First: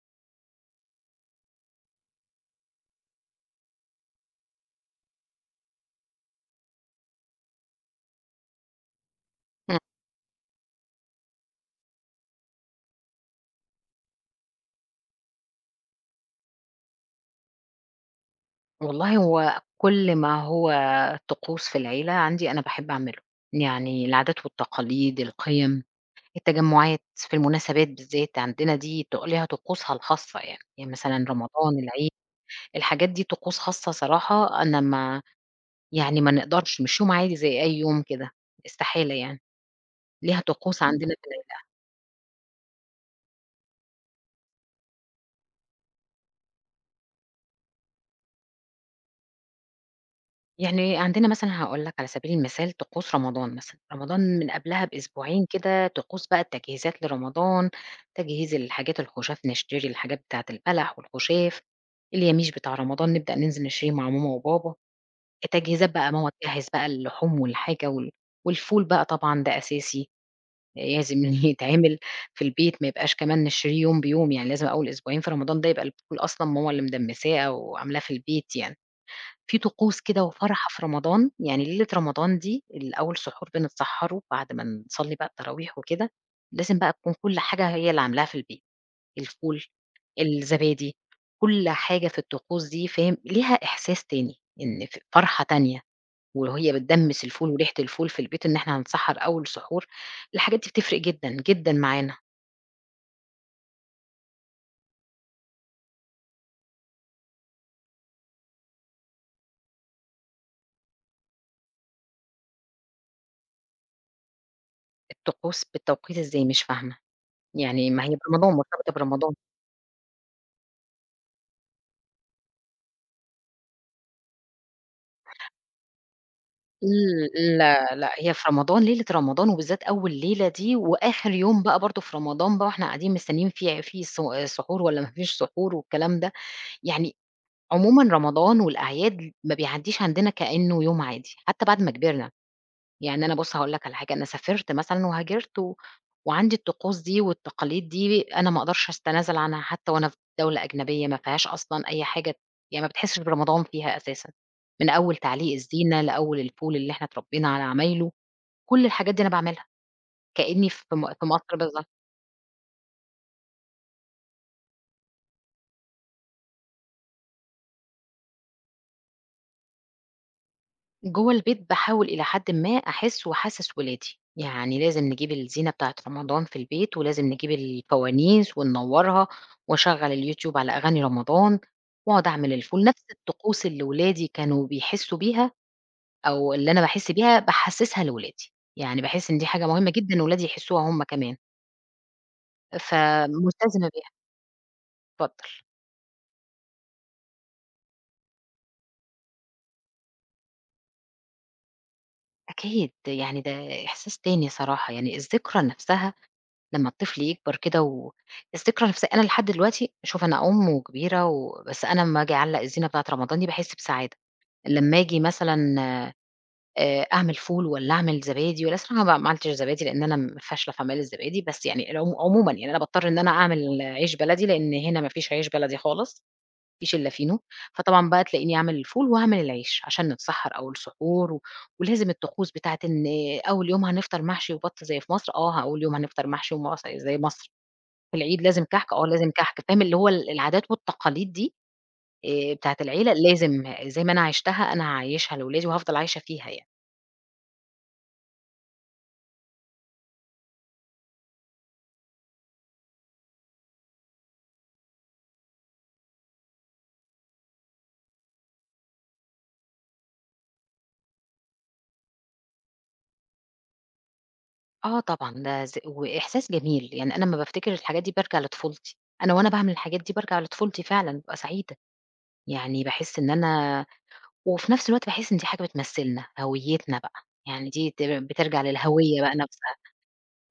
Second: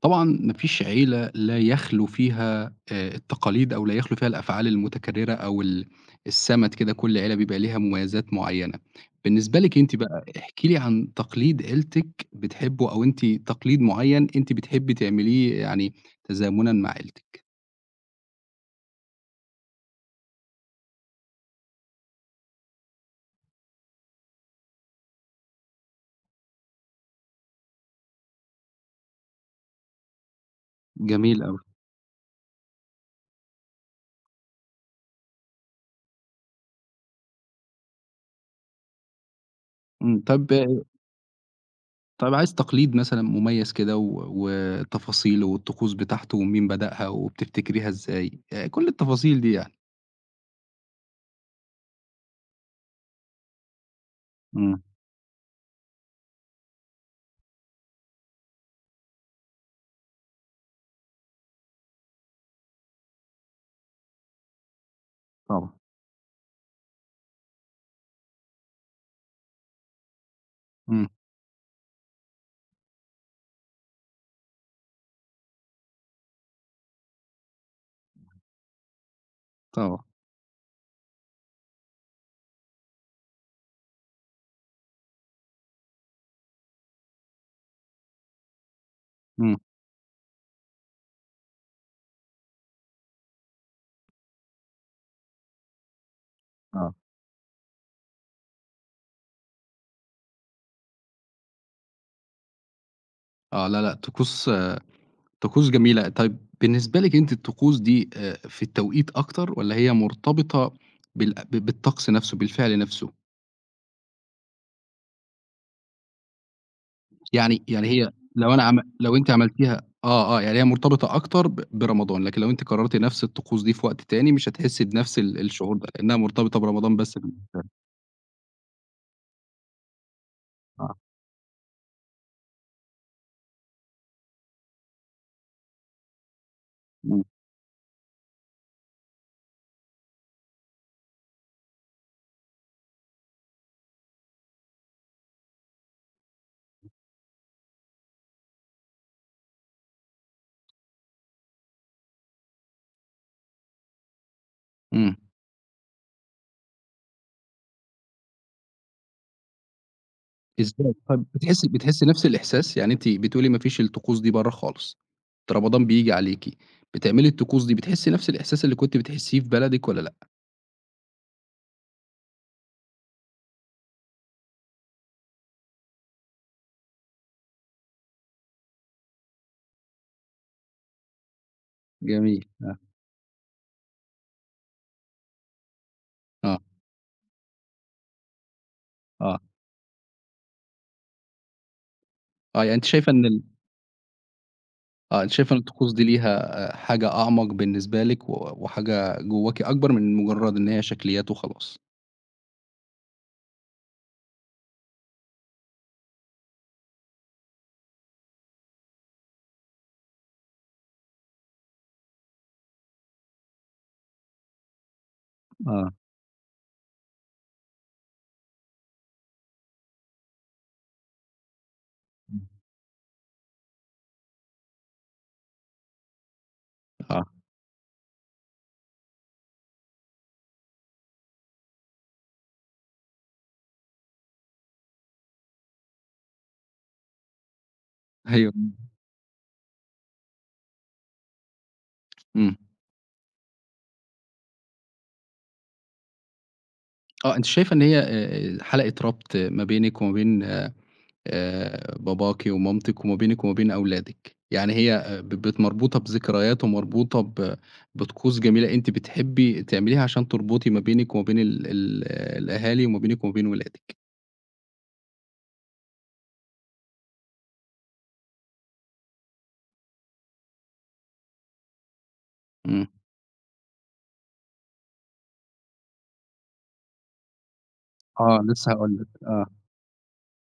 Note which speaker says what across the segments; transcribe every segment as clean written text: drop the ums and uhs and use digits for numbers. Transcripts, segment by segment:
Speaker 1: طبعًا ما فيش عيلة لا يخلو فيها التقاليد أو لا يخلو فيها الأفعال المتكررة أو السَمَت كده، كل عيلة بيبقى ليها مميزات معيّنة. بالنسبة
Speaker 2: إمم،
Speaker 1: لِك أنتِ بقى، احكي لي عن تقليد عيلتِك بتحبه أو أنتِ تقليد معيّن أنتِ بتحبي تعمليه يعني تزامنًا مع عيلتِك.
Speaker 2: والله هو كل ما هو طقوس في العيلة عندي أنا باحب أعمله، يعني العادات والتقاليد، القيم، التجمعات، في المناسبات بالذات عندنا دي ط ليها طقوسها الخاصة يعني، يعني مثلًا
Speaker 1: جميل أوي.
Speaker 2: رمضان، العيد، الحاجات دي طقوس خاصة صراحة أنا ما يعني ما نقدرش مش يوم عادي زي أي يوم كده، استحالة يعني،
Speaker 1: إمم،
Speaker 2: ليها
Speaker 1: طب
Speaker 2: طقوس عندنا في العيلة.
Speaker 1: طب عايز تقليد مثلًا مميز كده و وتفاصيله والطقوس بتاعته ومين بدأها وبتفتكريها إزاي؟ كل التفاصيل دي يعني.
Speaker 2: يعني عندنا مثلًا هاقول لك على سبيل المثال طقوس رمضان مثلًا، رمضان من
Speaker 1: إمم،
Speaker 2: قبلها بأسبوعين كده طقوس بقى التجهيزات لرمضان، تجهيز الحاجات الخُشاف نشتري الحاجات بتاعة البلح والخُشاف، اليَميش بتاع رمضان نبدأ ننزل نشتريه مع ماما وبابا،
Speaker 1: طبعًا.
Speaker 2: التجهيزات بقى ماما تجهّز بقى اللحوم والحاجة وال والفول بقى طبعًا ده أساسي
Speaker 1: إمم،
Speaker 2: لازم يتعمل في البيت ما يبقاش كمان نشتريه يوم بيوم، يعني لازم أول أسبوعين في رمضان ده يبقى الفول أصلًا ماما اللي مدمّساه أو عاملاه في البيت يعني. في طقوس
Speaker 1: طبعًا.
Speaker 2: كده وفرحة في رمضان، يعني ليلة رمضان دي الأول سحور بنتسحّره بعد ما نصلّي بقى التراويح وكده، لازم بقى تكون كل حاجة هي اللي عاملاها في البيت،
Speaker 1: إمم.
Speaker 2: الفول، الزبادي، كل حاجة في الطقوس دي فاهم، ليها إحساس تاني، إن فرحة تانية، وهي
Speaker 1: آه.
Speaker 2: بتدمّس الفول وريحة الفول في البيت إن إحنا هنسحّر أول سحور، الحاجات دي بتفرق جدًا، جدًا معانا،
Speaker 1: آه، لا، لأ، طقوس جميلة. طيب بالنسبة لِك أنتِ الطقوس دي في التوقيت أكتر والّا هي مرتبطة بالطقس نفسه، بالفعل نفسه؟
Speaker 2: الطقوس بالتوقيت إزاي مش فاهمة،
Speaker 1: يعني
Speaker 2: يعني ما
Speaker 1: هي
Speaker 2: هي برمضان
Speaker 1: لو أنا عم
Speaker 2: مرتبطة
Speaker 1: لو أنتِ
Speaker 2: برمضان.
Speaker 1: عملتيها يعني هي مرتبطة أكتر ب برمضان، لكن لو أنتِ قررتِ نفس الطقوس دي في وقت تاني مش هتحسي بنفس ال الشعور ده، لأنها مرتبطة برمضان بس بالنسبة
Speaker 2: إمم،
Speaker 1: لِك.
Speaker 2: لا، لأ، هي في رمضان ليلة رمضان وبالذات أول ليلة دي
Speaker 1: آه،
Speaker 2: وآخر يوم بقى برضه في رمضان بقى وإحنا قاعدين مستنيين في سحور والّا ما فيش سحور والكلام ده، يعني
Speaker 1: إمم،
Speaker 2: عمومًا رمضان والأعياد ما بيعدّيش عندنا كإنه يوم عادي، حتى بعد ما كبرنا. يعني أنا بُص هاقول لك على حاجة، أنا سافرت مثلًا وهاجرت و وعندي الطقوس دي والتقاليد دي أنا ما أقدرش أتنازل عنها حتى وأنا في دولة أجنبية ما فيهاش أصلًا أي حاجة يعني ما بتحسش برمضان فيها أساسًا، من أول
Speaker 1: إمم.
Speaker 2: تعليق الزينة لأول الفول اللي إحنا اتربينا على عمايله، كل الحاجات دي أنا باعملها كأني في
Speaker 1: إزاي؟
Speaker 2: م
Speaker 1: طب
Speaker 2: في مصر
Speaker 1: بتحسّي
Speaker 2: بالضبط.
Speaker 1: بتحسّي نفس الإحساس؟ يعني أنتِ بتقولي ما فيش الطقوس دي برّه خالص، ده رمضان بييجي عليكِ، بتعملي الطقوس دي، بتحسّي نفس الإحساس اللي كنتِ بتحسّيه في بلدِك والّا لأ؟
Speaker 2: جوّه البيت باحاول إلى حدٍ ما أحِس وأحسِّس ولادي، يعني لازم نجيب الزينة بتاعة رمضان في البيت، ولازم نجيب الفوانيس وننوّرها، واشغّل اليوتيوب على أغاني رمضان، واقعد
Speaker 1: جميل،
Speaker 2: أعمل
Speaker 1: آه،
Speaker 2: الفول، نفْس الطقوس اللي ولادي كانوا بيحسّوا بيها أو
Speaker 1: آه،
Speaker 2: اللي أنا باحِس بيها باحسّسها لولادي، يعني باحِس إن
Speaker 1: آه،
Speaker 2: دي حاجة مهمة جدًا ولادي يحسّوها هُم كمان،
Speaker 1: آه، يعني أنتِ شايفة إن ال
Speaker 2: فملتزمة بيها.
Speaker 1: آه، أنتِ
Speaker 2: اتفضّل.
Speaker 1: شايفة إن الطقوس دي ليها حاجة أعمق بالنسبة لِك و وحاجة جواكِ أكبر من مجرّد إن هي شكليات وخلاص.
Speaker 2: أكيد، يعني ده إحساس تاني صراحة، يعني الذكرى نفْسها لمّا الطفل يكبر كده. الذكرى نفسها أنا لحد دلوقتي شوف أنا أم وكبيرة و بس أنا أمّا آجي أعلّق الزينة بتاعة رمضان دي باحس بسعادة، لمّا آجي مثلًا
Speaker 1: آه،
Speaker 2: أعمل فول والّا أعمل زبادي والّا الصراحة ما عملتش زبادي لإن أنا فاشلة في أعمال الزبادي، بس يعني
Speaker 1: إمم،
Speaker 2: عمومًا يعني أنا باضطر إن أنا أعمل عيش بلدي لإن هنا ما فيش عيش بلدي خالص، ما فيش إلا
Speaker 1: آه،
Speaker 2: فينو، فطبعًا بقى تلاقيني أعمل الفول وأعمل العيش عشان نتسحّر أول سحور ولازم الطقوس بتاعة إن أول يوم هنفطر محشي وبَط زي في مصر، آه أول يوم هنفطر محشي زي مصر. في العيد
Speaker 1: أيوه،
Speaker 2: لازم كحك، آه لازم كحك، فاهم اللي هو العادات والتقاليد دي
Speaker 1: إمم،
Speaker 2: بتاعة العيلة لازم زي ما أنا عِشتها أنا هاعيّشها لولادي وهافضل عايشة فيها يعني.
Speaker 1: آه، أنتِ شايفة إن هي حلقة ربط ما بينِك وما بين باباكِ ومامتِك وما بينِك وما بين أولادِك، يعني هي آه، ب بت مربوطة بذكريات ومربوطة بطقوس جميلة أنتِ بتحبي تعمليها عشان تربطي ما بينِك وما بين ال ال آه، الأهالي وما بينِك وما بين ولادِك.
Speaker 2: آه طبعًا، ده ز وإحساس جميل، يعني أنا أمّا بافتكر الحاجات دي بارجع لطفولتي، أنا وأنا باعمل الحاجات دي بارجع لطفولتي فعلًا، بابقى سعيدة، يعني
Speaker 1: إمم.
Speaker 2: باحس إن أنا وفي نفس الوقت باحس إن دي حاجة بتمثّلنا، هويتنا بقى، يعني دي ت
Speaker 1: آه،
Speaker 2: بترجع
Speaker 1: لسه هاقول لِك،
Speaker 2: للهوية بقى
Speaker 1: آه
Speaker 2: نفسها.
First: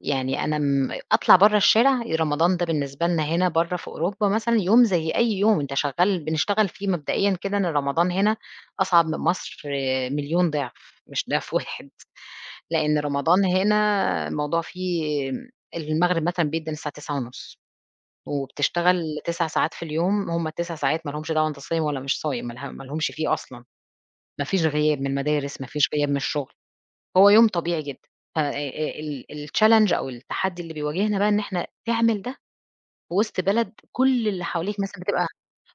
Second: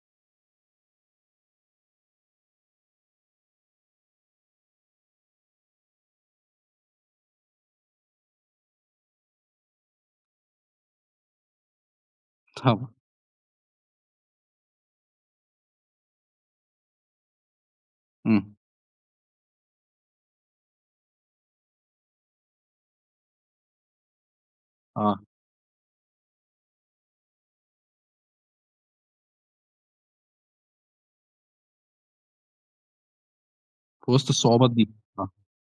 Speaker 2: يعني أنا أطلع برّه الشارع، رمضان ده بالنسبة لنا هنا برّه في أوروبا مثلًا يوم زي أي يوم، أنت شغّال بنشتغل فيه مبدئيًا كده إن رمضان هنا أصعب من مصر آه، مليون ضعف، مش ضعف واحد،
Speaker 1: طبعًا،
Speaker 2: لإن رمضان هنا الموضوع فيه المغرب مثلًا بيدّن الساعة 21:30
Speaker 1: إمم.
Speaker 2: وبتشتغل 9 ساعات في اليوم، هم ال9 ساعات ما لهمش دعوة أنت صايم والّا مش صايم، ما لهمش فيه أصلًا، ما فيش غياب من
Speaker 1: آه،
Speaker 2: المدارس، ما فيش غياب من الشغل. هو يوم طبيعي جدًا، ف الchallenge أو التحدي اللي بيواجهنا بقى إن إحنا تعمل ده في وسط بلد
Speaker 1: في
Speaker 2: كل
Speaker 1: وسط
Speaker 2: اللي
Speaker 1: الصعوبات
Speaker 2: حواليك
Speaker 1: دي،
Speaker 2: مثلًا بتبقى
Speaker 1: آه،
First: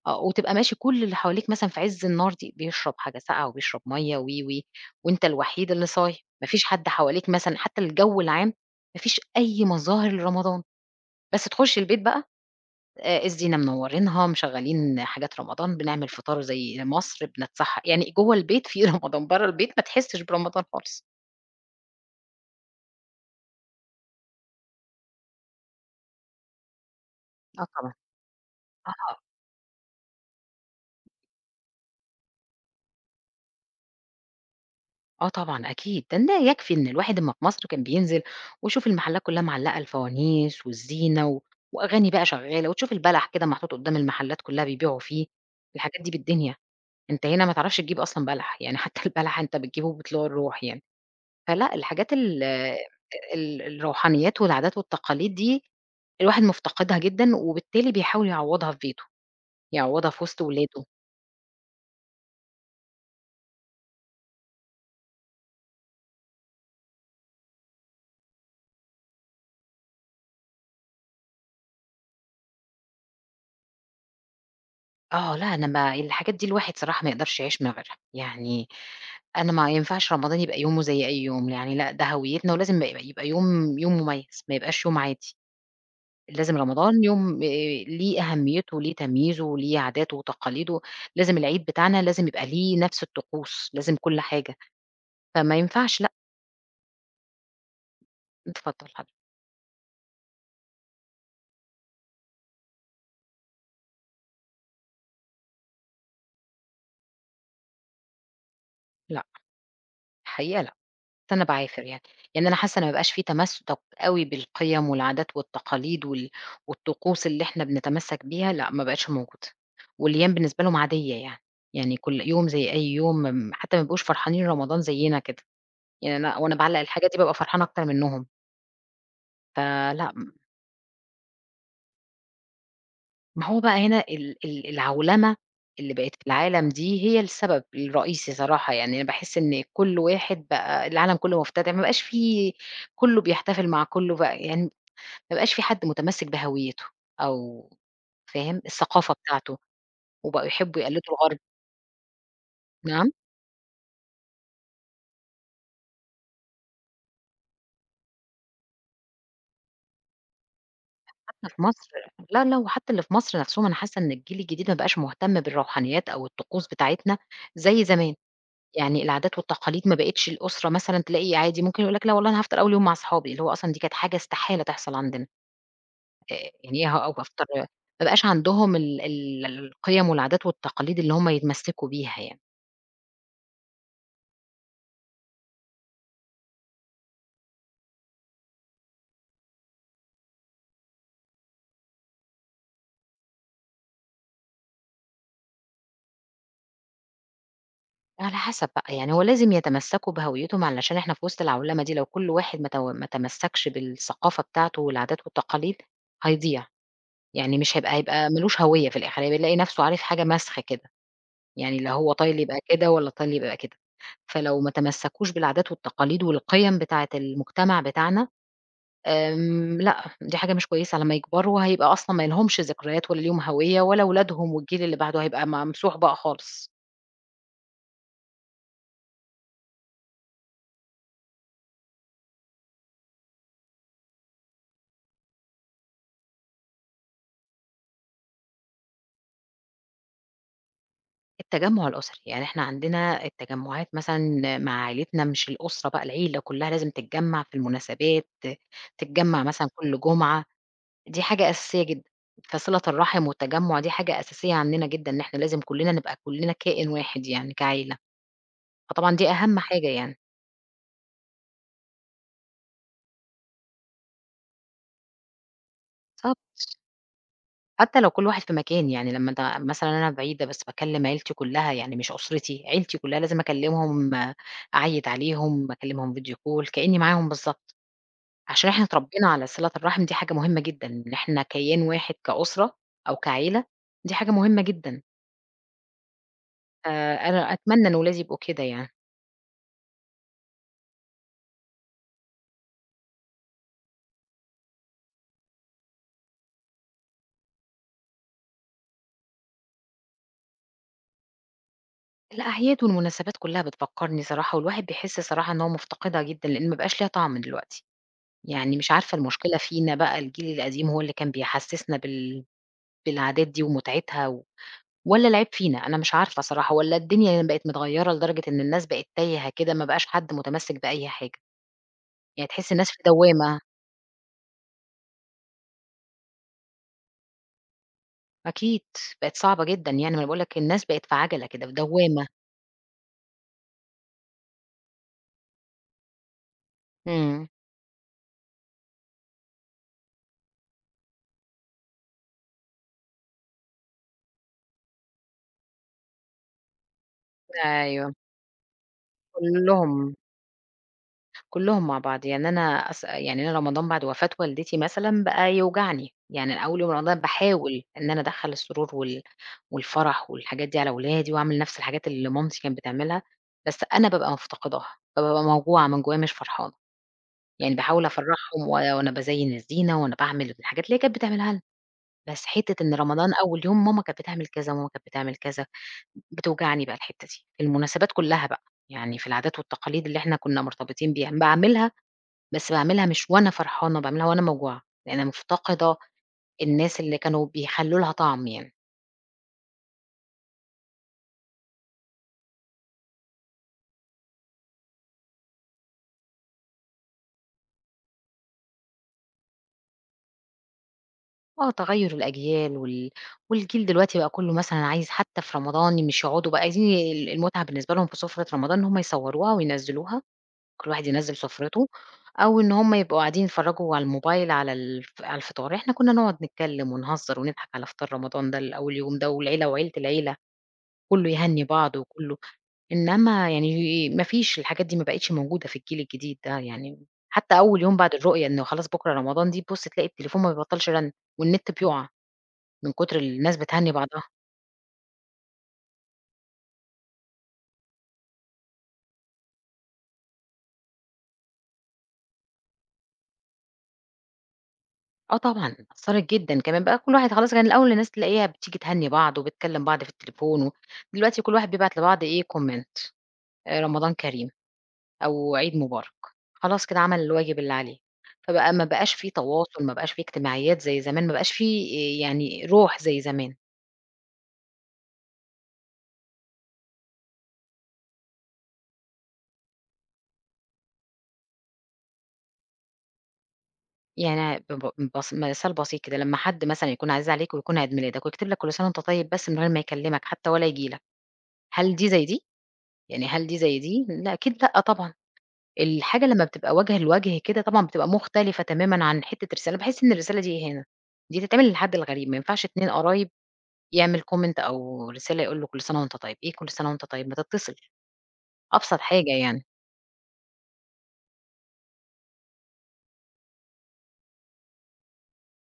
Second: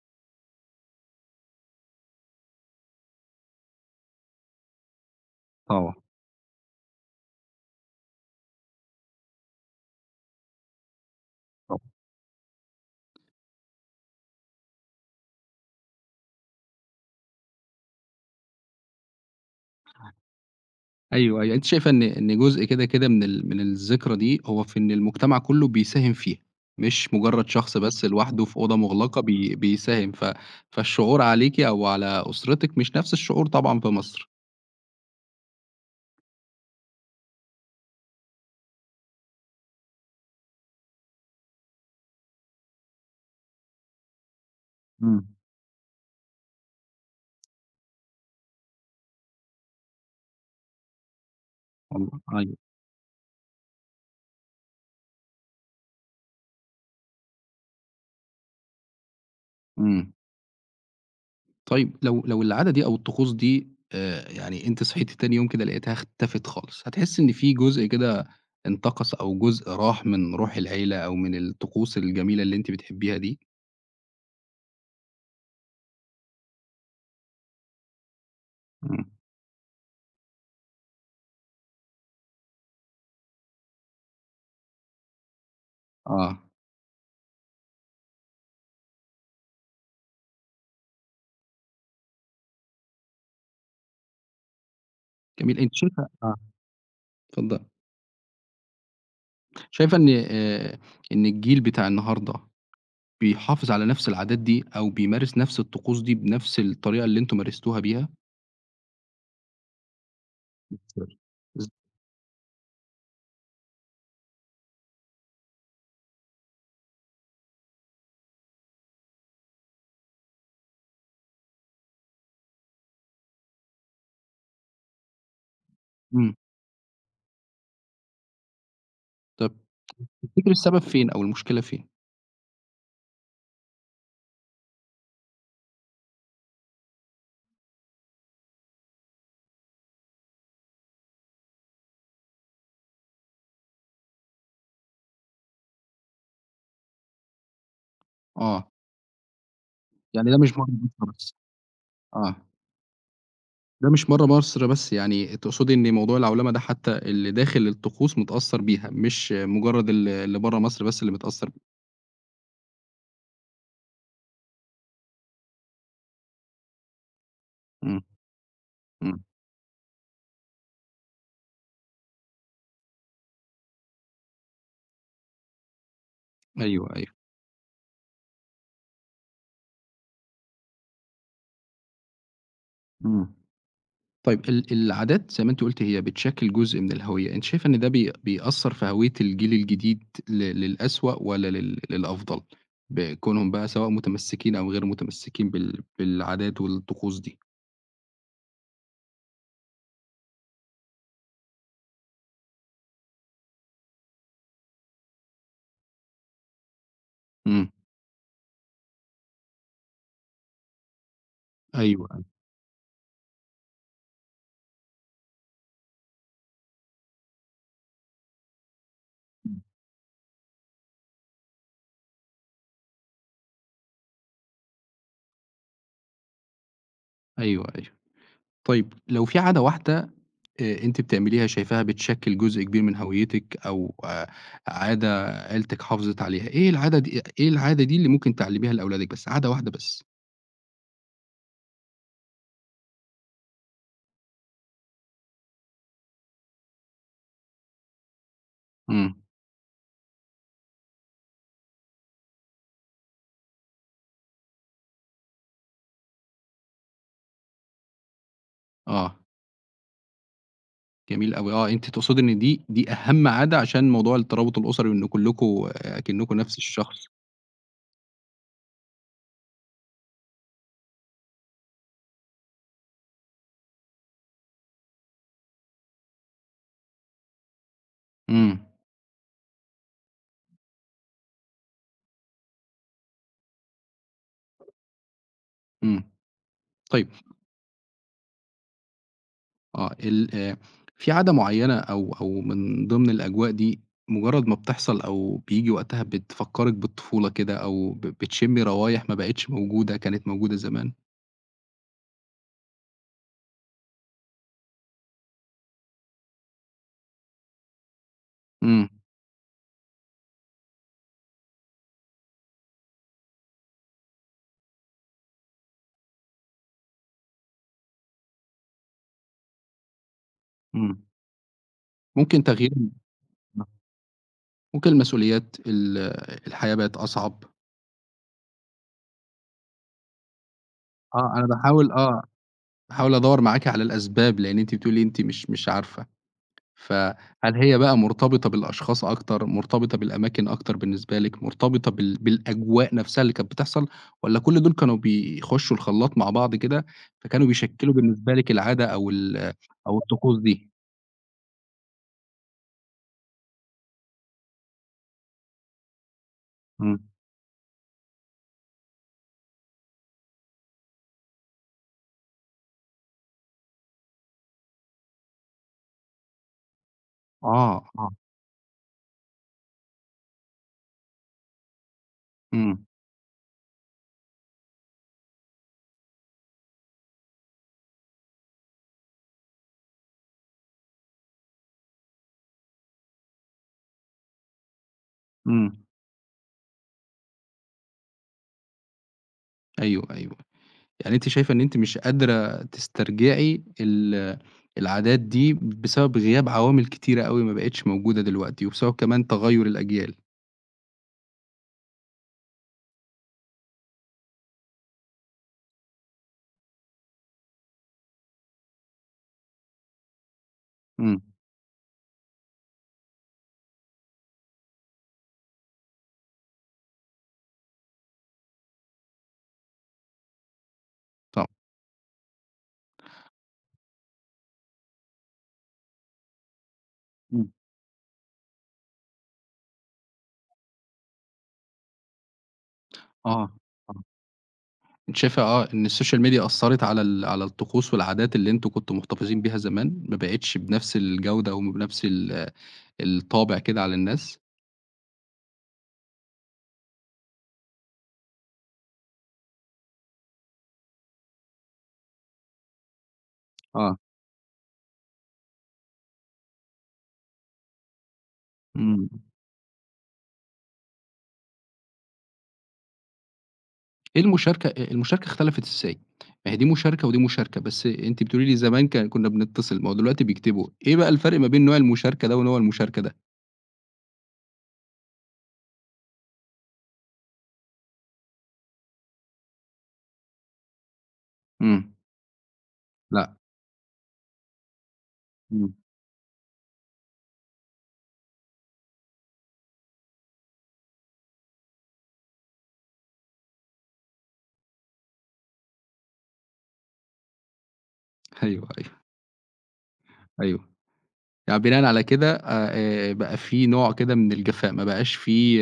Speaker 2: آه، وتبقى ماشي كل اللي حواليك مثلًا في عز النار دي، بيشرب حاجة ساقعة وبيشرب مَيّة و، و، وأنت الوحيد اللي
Speaker 1: طبعًا،
Speaker 2: صايم، ما فيش حد حواليك مثلًا حتى الجو العام ما فيش أي مظاهر لرمضان، بس تخش
Speaker 1: طبعًا.
Speaker 2: البيت بقى الزينة منوّرينها، مشغّلين حاجات رمضان، بنعمل فطار زي مصر، بنتسحّر، يعني جوّه البيت في رمضان، برّه البيت ما تحسّش برمضان خالص.
Speaker 1: أيوه، أيوه. أنتِ شايفة إن جزء كده من من الذكرى دي هو في إن المجتمع كُلّه بيساهم فيها، مش مجرّد
Speaker 2: آه
Speaker 1: شخص
Speaker 2: طبعًا،
Speaker 1: بس لوحده في أوضة
Speaker 2: آه.
Speaker 1: مُغلقة بي بيساهم، ف فالشعور عليكِ أو على أسرتِك مش نفس الشعور طبعًا في مصر.
Speaker 2: آه طبعًا أكيد، ده أنا يكفي إن الواحد أمّا في مصر كان بينزل ويشوف المحلات كلّها معلّقة الفوانيس والزينة وأغاني بقى شغّالة وتشوف البلح كده محطوط قدّام المحلات كلّها بيبيعوا
Speaker 1: إمم.
Speaker 2: فيه، الحاجات دي بالدنيا، أنت هنا ما تعرفش تجيب أصلًا بلح، يعني حتى البلح أنت بتجيبه وبتلوع الروح يعني، فلأ
Speaker 1: والله
Speaker 2: الحاجات ال
Speaker 1: أيوه،
Speaker 2: ال الروحانيات والعادات والتقاليد دي الواحد مفتقدها جدًا، وبالتالي بيحاول يعوّضها في بيته، يعوّضها
Speaker 1: إمم.
Speaker 2: في وسط ولاده.
Speaker 1: طيب لو العادة دي أو الطقوس دي يعني أنتِ صحيتِ تاني يوم كده لقيتها اختفت خالص، هتحسّي إن في جزء كده انتقص أو جزء راح من روح العيلة أو من الطقوس الجميلة اللي أنتِ بتحبيها دي؟
Speaker 2: آه، لأ، أنا ما الحاجات دي الواحد صراحة ما يقدرش يعيش من غيرها، يعني
Speaker 1: إمم.
Speaker 2: أنا ما ينفعش رمضان يبقى يومه زي أي يوم، يعني لأ، ده هويتنا ولازم يبقى يوم مميز، ما يبقاش يوم عادي،
Speaker 1: آه.
Speaker 2: لازم رمضان يوم ليه أهميته وليه تمييزه وليه عاداته وتقاليده، لازم العيد بتاعنا لازم يبقى ليه نفس الطقوس، لازم كل حاجة، فما
Speaker 1: جميل. أنتِ
Speaker 2: ينفعش
Speaker 1: شايفة
Speaker 2: لأ،
Speaker 1: آه. اتفضلي.
Speaker 2: اتفضل حضرتك،
Speaker 1: شايفة إن إن الجيل بتاع النهارده بيحافظ على نفس العادات دي أو بيمارس نفس الطقوس دي بنفس الطريقة اللي أنتم مارستوها بيها؟
Speaker 2: لأ، الحقيقة
Speaker 1: بالضبط.
Speaker 2: أنا
Speaker 1: إز
Speaker 2: باعافر يعني، يعني أنا حاسة إن ما بقاش في تمسّك أوي بالقيم والعادات والتقاليد والطقوس اللي إحنا بنتمسّك بيها، لأ ما بقتش موجودة، والأيام بالنسبة لهم عادية يعني، يعني كل يوم زي أي يوم حتى ما بيبقوش فرحانين رمضان زيّنا كده، يعني
Speaker 1: إمم.
Speaker 2: أنا وأنا باعلّق الحاجة دي بابقى فرحانة أكتر منّهم،
Speaker 1: طب
Speaker 2: فلأ
Speaker 1: تفتكر السبب فين أو المشكلة فين؟
Speaker 2: ما هو بقى هنا ال ال العولمة اللي بقت في العالم دي هي السبب الرئيسي صراحة، يعني أنا باحس إن كل واحد بقى العالم كلّه مُفتَتِح، ما بقاش في كلّه بيحتفل مع كلّه بقى يعني ما بقاش في حد متمسك بهويته أو فاهم؟
Speaker 1: آه.
Speaker 2: الثقافة بتاعته،
Speaker 1: يعني ده
Speaker 2: وبقوا
Speaker 1: مش مرّة
Speaker 2: يحبوا
Speaker 1: مصر
Speaker 2: يقلدوا
Speaker 1: بس.
Speaker 2: الغرب،
Speaker 1: آه.
Speaker 2: نعم
Speaker 1: ده مش مرّة مصر بس، يعني تقصدي إن موضوع العولمة ده حتى اللي داخل الطقوس متأثّر بيها، مش مجرّد اللي برّه مصر بس اللي متأثّر
Speaker 2: حتى في
Speaker 1: بيه.
Speaker 2: مصر لا، لا، وحتى اللي في مصر نفسهم أنا حاسة إن الجيل الجديد ما بقاش مهتم بالروحانيات أو الطقوس بتاعتنا زي
Speaker 1: إمم،
Speaker 2: زمان، يعني
Speaker 1: إمم.
Speaker 2: العادات والتقاليد ما بقتش الأسرة مثلًا تلاقي عادي ممكن يقول لك لا والله أنا هافطر أول يوم مع صحابي، اللي هو أصلًا دي كانت حاجة استحالة تحصل عندنا، يعني إيه
Speaker 1: أيوه،
Speaker 2: أو
Speaker 1: أيوه.
Speaker 2: هافطر ما بقاش عندهم ال ال القيم والعادات والتقاليد اللي هم يتمسكوا بيها يعني.
Speaker 1: إمم. طيب العادات زي ما أنتِ قُلتِ هي بتشكِّل جزء من الهوية، أنتِ شايفة إن ده بي بيأثّر في هوية الجيل الجديد للأسوأ والّا للأفضل؟ بكونهم بقى سواء متمسّكين أو غير متمسّكين بالعادات والطقوس دي.
Speaker 2: على حسب بقى، يعني هو لازم يتمسّكوا بهويتهم علشان إحنا في وسط العولمة دي، لو كل واحد ما تمسّكش بالثقافة بتاعته والعادات والتقاليد هيضيع، يعني
Speaker 1: إمم،
Speaker 2: مش هيبقى ما لوش هوية في الآخر، هيلاقي نَفْسه عارف حاجة مسخ كده، يعني
Speaker 1: أيوه،
Speaker 2: لا هو
Speaker 1: أيوه،
Speaker 2: طايل يبقى كده ولا طايل يبقى كده، فلو ما تمسّكوش بالعادات والتقاليد والقِيَم بتاعة المجتمع بتاعنا، لأ، دي حاجة مش كويسة، لمّا يكبروا هيبقى أصلًا ما لهمش ذكريات ولا ليهم هوية ولا ولادهم والجيل اللي بعده، هيبقى ممسوح بقى خالص.
Speaker 1: أيوه، أيوه. طيب لو في عادة واحدة أنتِ بتعمليها شايفاها بتشكِّل جزء كبير من هويتِك أو عادة عيلتِك حافظت عليها، إيه العادة دي اللي ممكن تعلّميها لأولادِك بس، عادة واحدة بس؟
Speaker 2: التجمُّع الأسري، يعني إحنا عندنا التجمُّعات مثلًا مع عيلتنا مش الأسرة بقى، العيلة كلّها لازم تتجمّع في المناسبات،
Speaker 1: إمم،
Speaker 2: تتجمّع مثلًا كل جمعة، دي حاجة أساسية جدًا، فصِلة الرحم والتجمُّع دي حاجة أساسية عندنا جدًا، إن إحنا لازم كلّنا نبقى كلّنا كائن واحد يعني كعيلة، فطبعًا
Speaker 1: آه.
Speaker 2: دي أهم حاجة يعني.
Speaker 1: جميل أوي آه، أنتِ تقصدي إن دي أهم عادة عشان موضوع الترابط الأسري وإن كلّكم أكنّكم نفس
Speaker 2: بالضبط،
Speaker 1: الشخص.
Speaker 2: حتى لو كل واحد في مكان يعني لمّا ت مثلًا أنا بعيدة بس باكلّم عيلتي كلّها، يعني مش أسرتي، عيلتي كلّها لازم أكلّمهم، أعيّد عليهم، أكلّمهم فيديو كول كإنّي معاهم بالضبط.
Speaker 1: إمم،
Speaker 2: عشان إحنا اتربينا على صِلة الرحم دي حاجة مهمة جدًا، إن إحنا كيان واحد كأسرة أو كعيلة، دي حاجة مهمة جدًا،
Speaker 1: إمم. طيب
Speaker 2: أنا أتمنى إن ولادي يبقوا كده يعني.
Speaker 1: آه، ال في عادة معيّنة أو من ضمن الأجواء دي مجرّد ما بتحصل أو بييجي وقتها بتفكّرِك بالطفولة كده أو ب بتشمّي روايح ما بقِتش موجودة، كانت موجودة زمان؟
Speaker 2: الأعياد والمناسبات كلّها بتفكّرني صراحة والواحد بيحس صراحة إن هو مفتقدها جدًا، لإن ما بقاش ليها طعم دلوقتي، يعني
Speaker 1: إمم،
Speaker 2: مش عارفة المشكلة فينا بقى الجيل القديم هو اللي كان بيحسّسنا بالعادات دي ومتعتها والّا العيب فينا؟ أنا مش عارفة صراحة، والّا الدنيا يعني بقت متغيّرة لدرجة إن الناس بقت تايهة كده، ما بقاش حد متمسك
Speaker 1: إمم.
Speaker 2: بأي حاجة،
Speaker 1: ممكن
Speaker 2: يعني تحس
Speaker 1: تغيير
Speaker 2: الناس في دوّامة.
Speaker 1: ممكن المسؤوليات، ال الحياة بقت أصعب.
Speaker 2: أكيد، بقت صعبة جدًا يعني، ما أنا باقول لك الناس بقت في
Speaker 1: آه،
Speaker 2: عَجَلة
Speaker 1: أنا
Speaker 2: كده، في دوّامة.
Speaker 1: باحاول أدوّر معاكِ على الأسباب، لإن أنتِ بتقولي أنتِ مش عارفة.
Speaker 2: إمم.
Speaker 1: فهل هي بقى مرتبطة بالأشخاص أكتر، مرتبطة بالأماكن أكتر بالنسبة لِك، مرتبطة بالأجواء نفسها اللي كانت بتحصل، والّا كل دول كانوا بيخشوا الخلاط مع بعض كده، فكانوا بيشكلوا
Speaker 2: أيوه،
Speaker 1: بالنسبة لِك العادة أو ال أو
Speaker 2: كلّهم،
Speaker 1: الطقوس دي؟
Speaker 2: كلّهم مع بعض، يعني أنا يعني أنا رمضان بعد وفاة والدتي مثلًا بقى يوجعني، يعني أول يوم
Speaker 1: إمم،
Speaker 2: رمضان باحاول إن أنا أدخّل السرور والفرح والحاجات دي على ولادي، وأعمل نفس الحاجات اللي مامتي كانت بتعملها، بس أنا بابقى مفتقداها، بابقى موجوعة من جوّايا مش فرحانة، يعني
Speaker 1: آه،
Speaker 2: باحاول
Speaker 1: آه،
Speaker 2: أفرّحهم وأنا بازيّن الزينة وأنا باعمل الحاجات اللي هي كانت بتعملها لنا، بس حتّة
Speaker 1: إمم،
Speaker 2: إن رمضان أول يوم ماما كانت بتعمل كذا، وماما كانت بتعمل كذا. بتوجعني بقى الحتّة دي، في المناسبات كلّها بقى، يعني في العادات والتقاليد اللي إحنا كُنّا مرتبطين بيها، باعملها بس باعملها مش وأنا فرحانة، باعملها وأنا موجوعة، لإن أنا
Speaker 1: إمم،
Speaker 2: مفتقدة الناس اللي كانوا بيخلّوا لها طَعم يعني.
Speaker 1: أيوه، أيوه، يعني أنتِ شايفة إن أنتِ مش قادرة تسترجعي العادات دي بسبب غياب عوامل كتيرة أوي ما بقتش موجودة دلوقتي، وبسبب كمان تغيُّر الأجيال،
Speaker 2: آه، تغيُّر الأجيال والجيل دلوقتي بقى كُلّه مثلًا عايز حتّى في رمضان مش يقعدوا بقى عايزين المتعة بالنسبة لهم في سُفرة رمضان إن هم يصوّروها وينزّلوها كل واحد
Speaker 1: إمم،
Speaker 2: ينزّل سُفرته، أو إن هُم يبقوا قاعدين يتفرّجوا على الموبايل على الفطار، إحنا كُنّا نقعد نتكلّم ونهزّر ونضحك على فطار رمضان ده أو اليوم ده والعيلة وعيلة العيلة، كُلّه
Speaker 1: طبعًا،
Speaker 2: يهنّي بعض وكُلّه إنّما يعني ما فيش الحاجات دي ما بقِتش موجودة في الجيل الجديد ده يعني،
Speaker 1: إمم،
Speaker 2: حتّى أول يوم بعد الرؤية إنه خلاص بُكرة رمضان دي، تبُص تلاقي التليفون ما بيبطّلش رَن والنت بيُقع من كُتر
Speaker 1: آه،
Speaker 2: الناس بتهنّي
Speaker 1: آه.
Speaker 2: بعضها.
Speaker 1: أنتِ شايفة آه، إن السوشيال ميديا أثّرت على على الطقوس والعادات اللي أنتم كنتم محتفظين بيها زمان، ما بقِتش بنفس الجودة وبنفس ال الطابع كده على الناس؟
Speaker 2: آه طبعًا، أثّرت جدًا، كمان بقى كل واحد خلاص كان الأول الناس تلاقيها بتيجي تهنّي بعض وبتكلّم بعض في التليفون دلوقتي كل واحد بيبعت لبعض إيه comment
Speaker 1: آه،
Speaker 2: رمضان كريم أو عيد مبارك، خلاص كده عمل الواجب اللي عليه، فبقى ما
Speaker 1: إمم.
Speaker 2: بقاش في تواصل، ما بقاش في اجتماعيات زي زمان، ما بقاش في يعني روح زي زمان،
Speaker 1: إيه المشاركة المشاركة اختلفت إزاي؟ ما هي دي مشاركة ودي مشاركة، بس أنتِ بتقولي لي زمان كُنّا بنتصل، ما هو دلوقتي بيكتبوا، إيه بقى الفرق ما بين نوع المشاركة ده ونوع المشاركة ده؟
Speaker 2: يعني بس مثال بسيط كده لمّا حد مثلًا يكون عزيز عليك ويكون عيد ميلادك ويكتب لك كل سنة وأنت طيب بس من غير ما يكلّمك حتى ولا ييجي لك،
Speaker 1: إمم،
Speaker 2: هل دي زي دي؟ يعني
Speaker 1: لأ،
Speaker 2: هل دي زي دي؟ لأ أكيد لأ طبعًا.
Speaker 1: إمم،
Speaker 2: الحاجة لمّا بتبقى وجه لوجه كده طبعًا بتبقى مختلفة تمامًا عن حتّة رسالة، باحس إن الرسالة دي إهانة، دي تتعمل للحد الغريب، ما ينفعش 2 قرايب يعمل comment أو رسالة يقول له كل سنة وأنت طيب، إيه كل سنة وأنت طيب، ما تتصل،
Speaker 1: أيوه، أيوه،
Speaker 2: أبسط حاجة يعني.
Speaker 1: أيوه. يعني بناءً على كده بقى في نوع كده من الجفاء، ما بقاش في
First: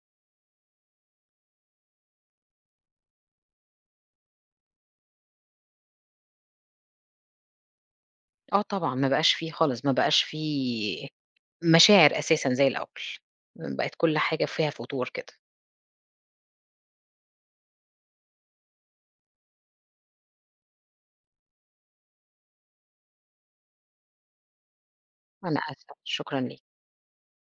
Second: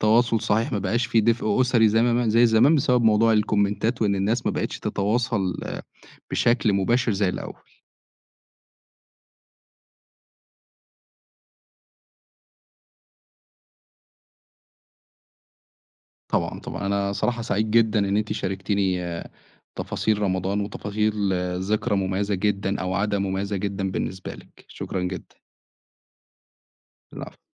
Speaker 1: تواصل صحيح، ما بقاش في دفء أسري زي ما زي زمان بسبب موضوع الكومنتات، وإن الناس ما بقتش تتواصل بشكل مباشر زي الأول.
Speaker 2: آه طبعًا، ما بقاش في خالص، ما بقاش في مشاعر أساسًا زي الأول، بقت كل حاجة فيها فتور كده.
Speaker 1: طبعًا، طبعًا، أنا صراحة سعيد جدًا إن أنتِ شاركتيني تفاصيل رمضان وتفاصيل ذكرى مميزة جدًا أو عادة مميزة جدًا بالنسبة لِك. شكرًا جدًا.
Speaker 2: أنا آسفة، شكرًا ليك.
Speaker 1: العفو.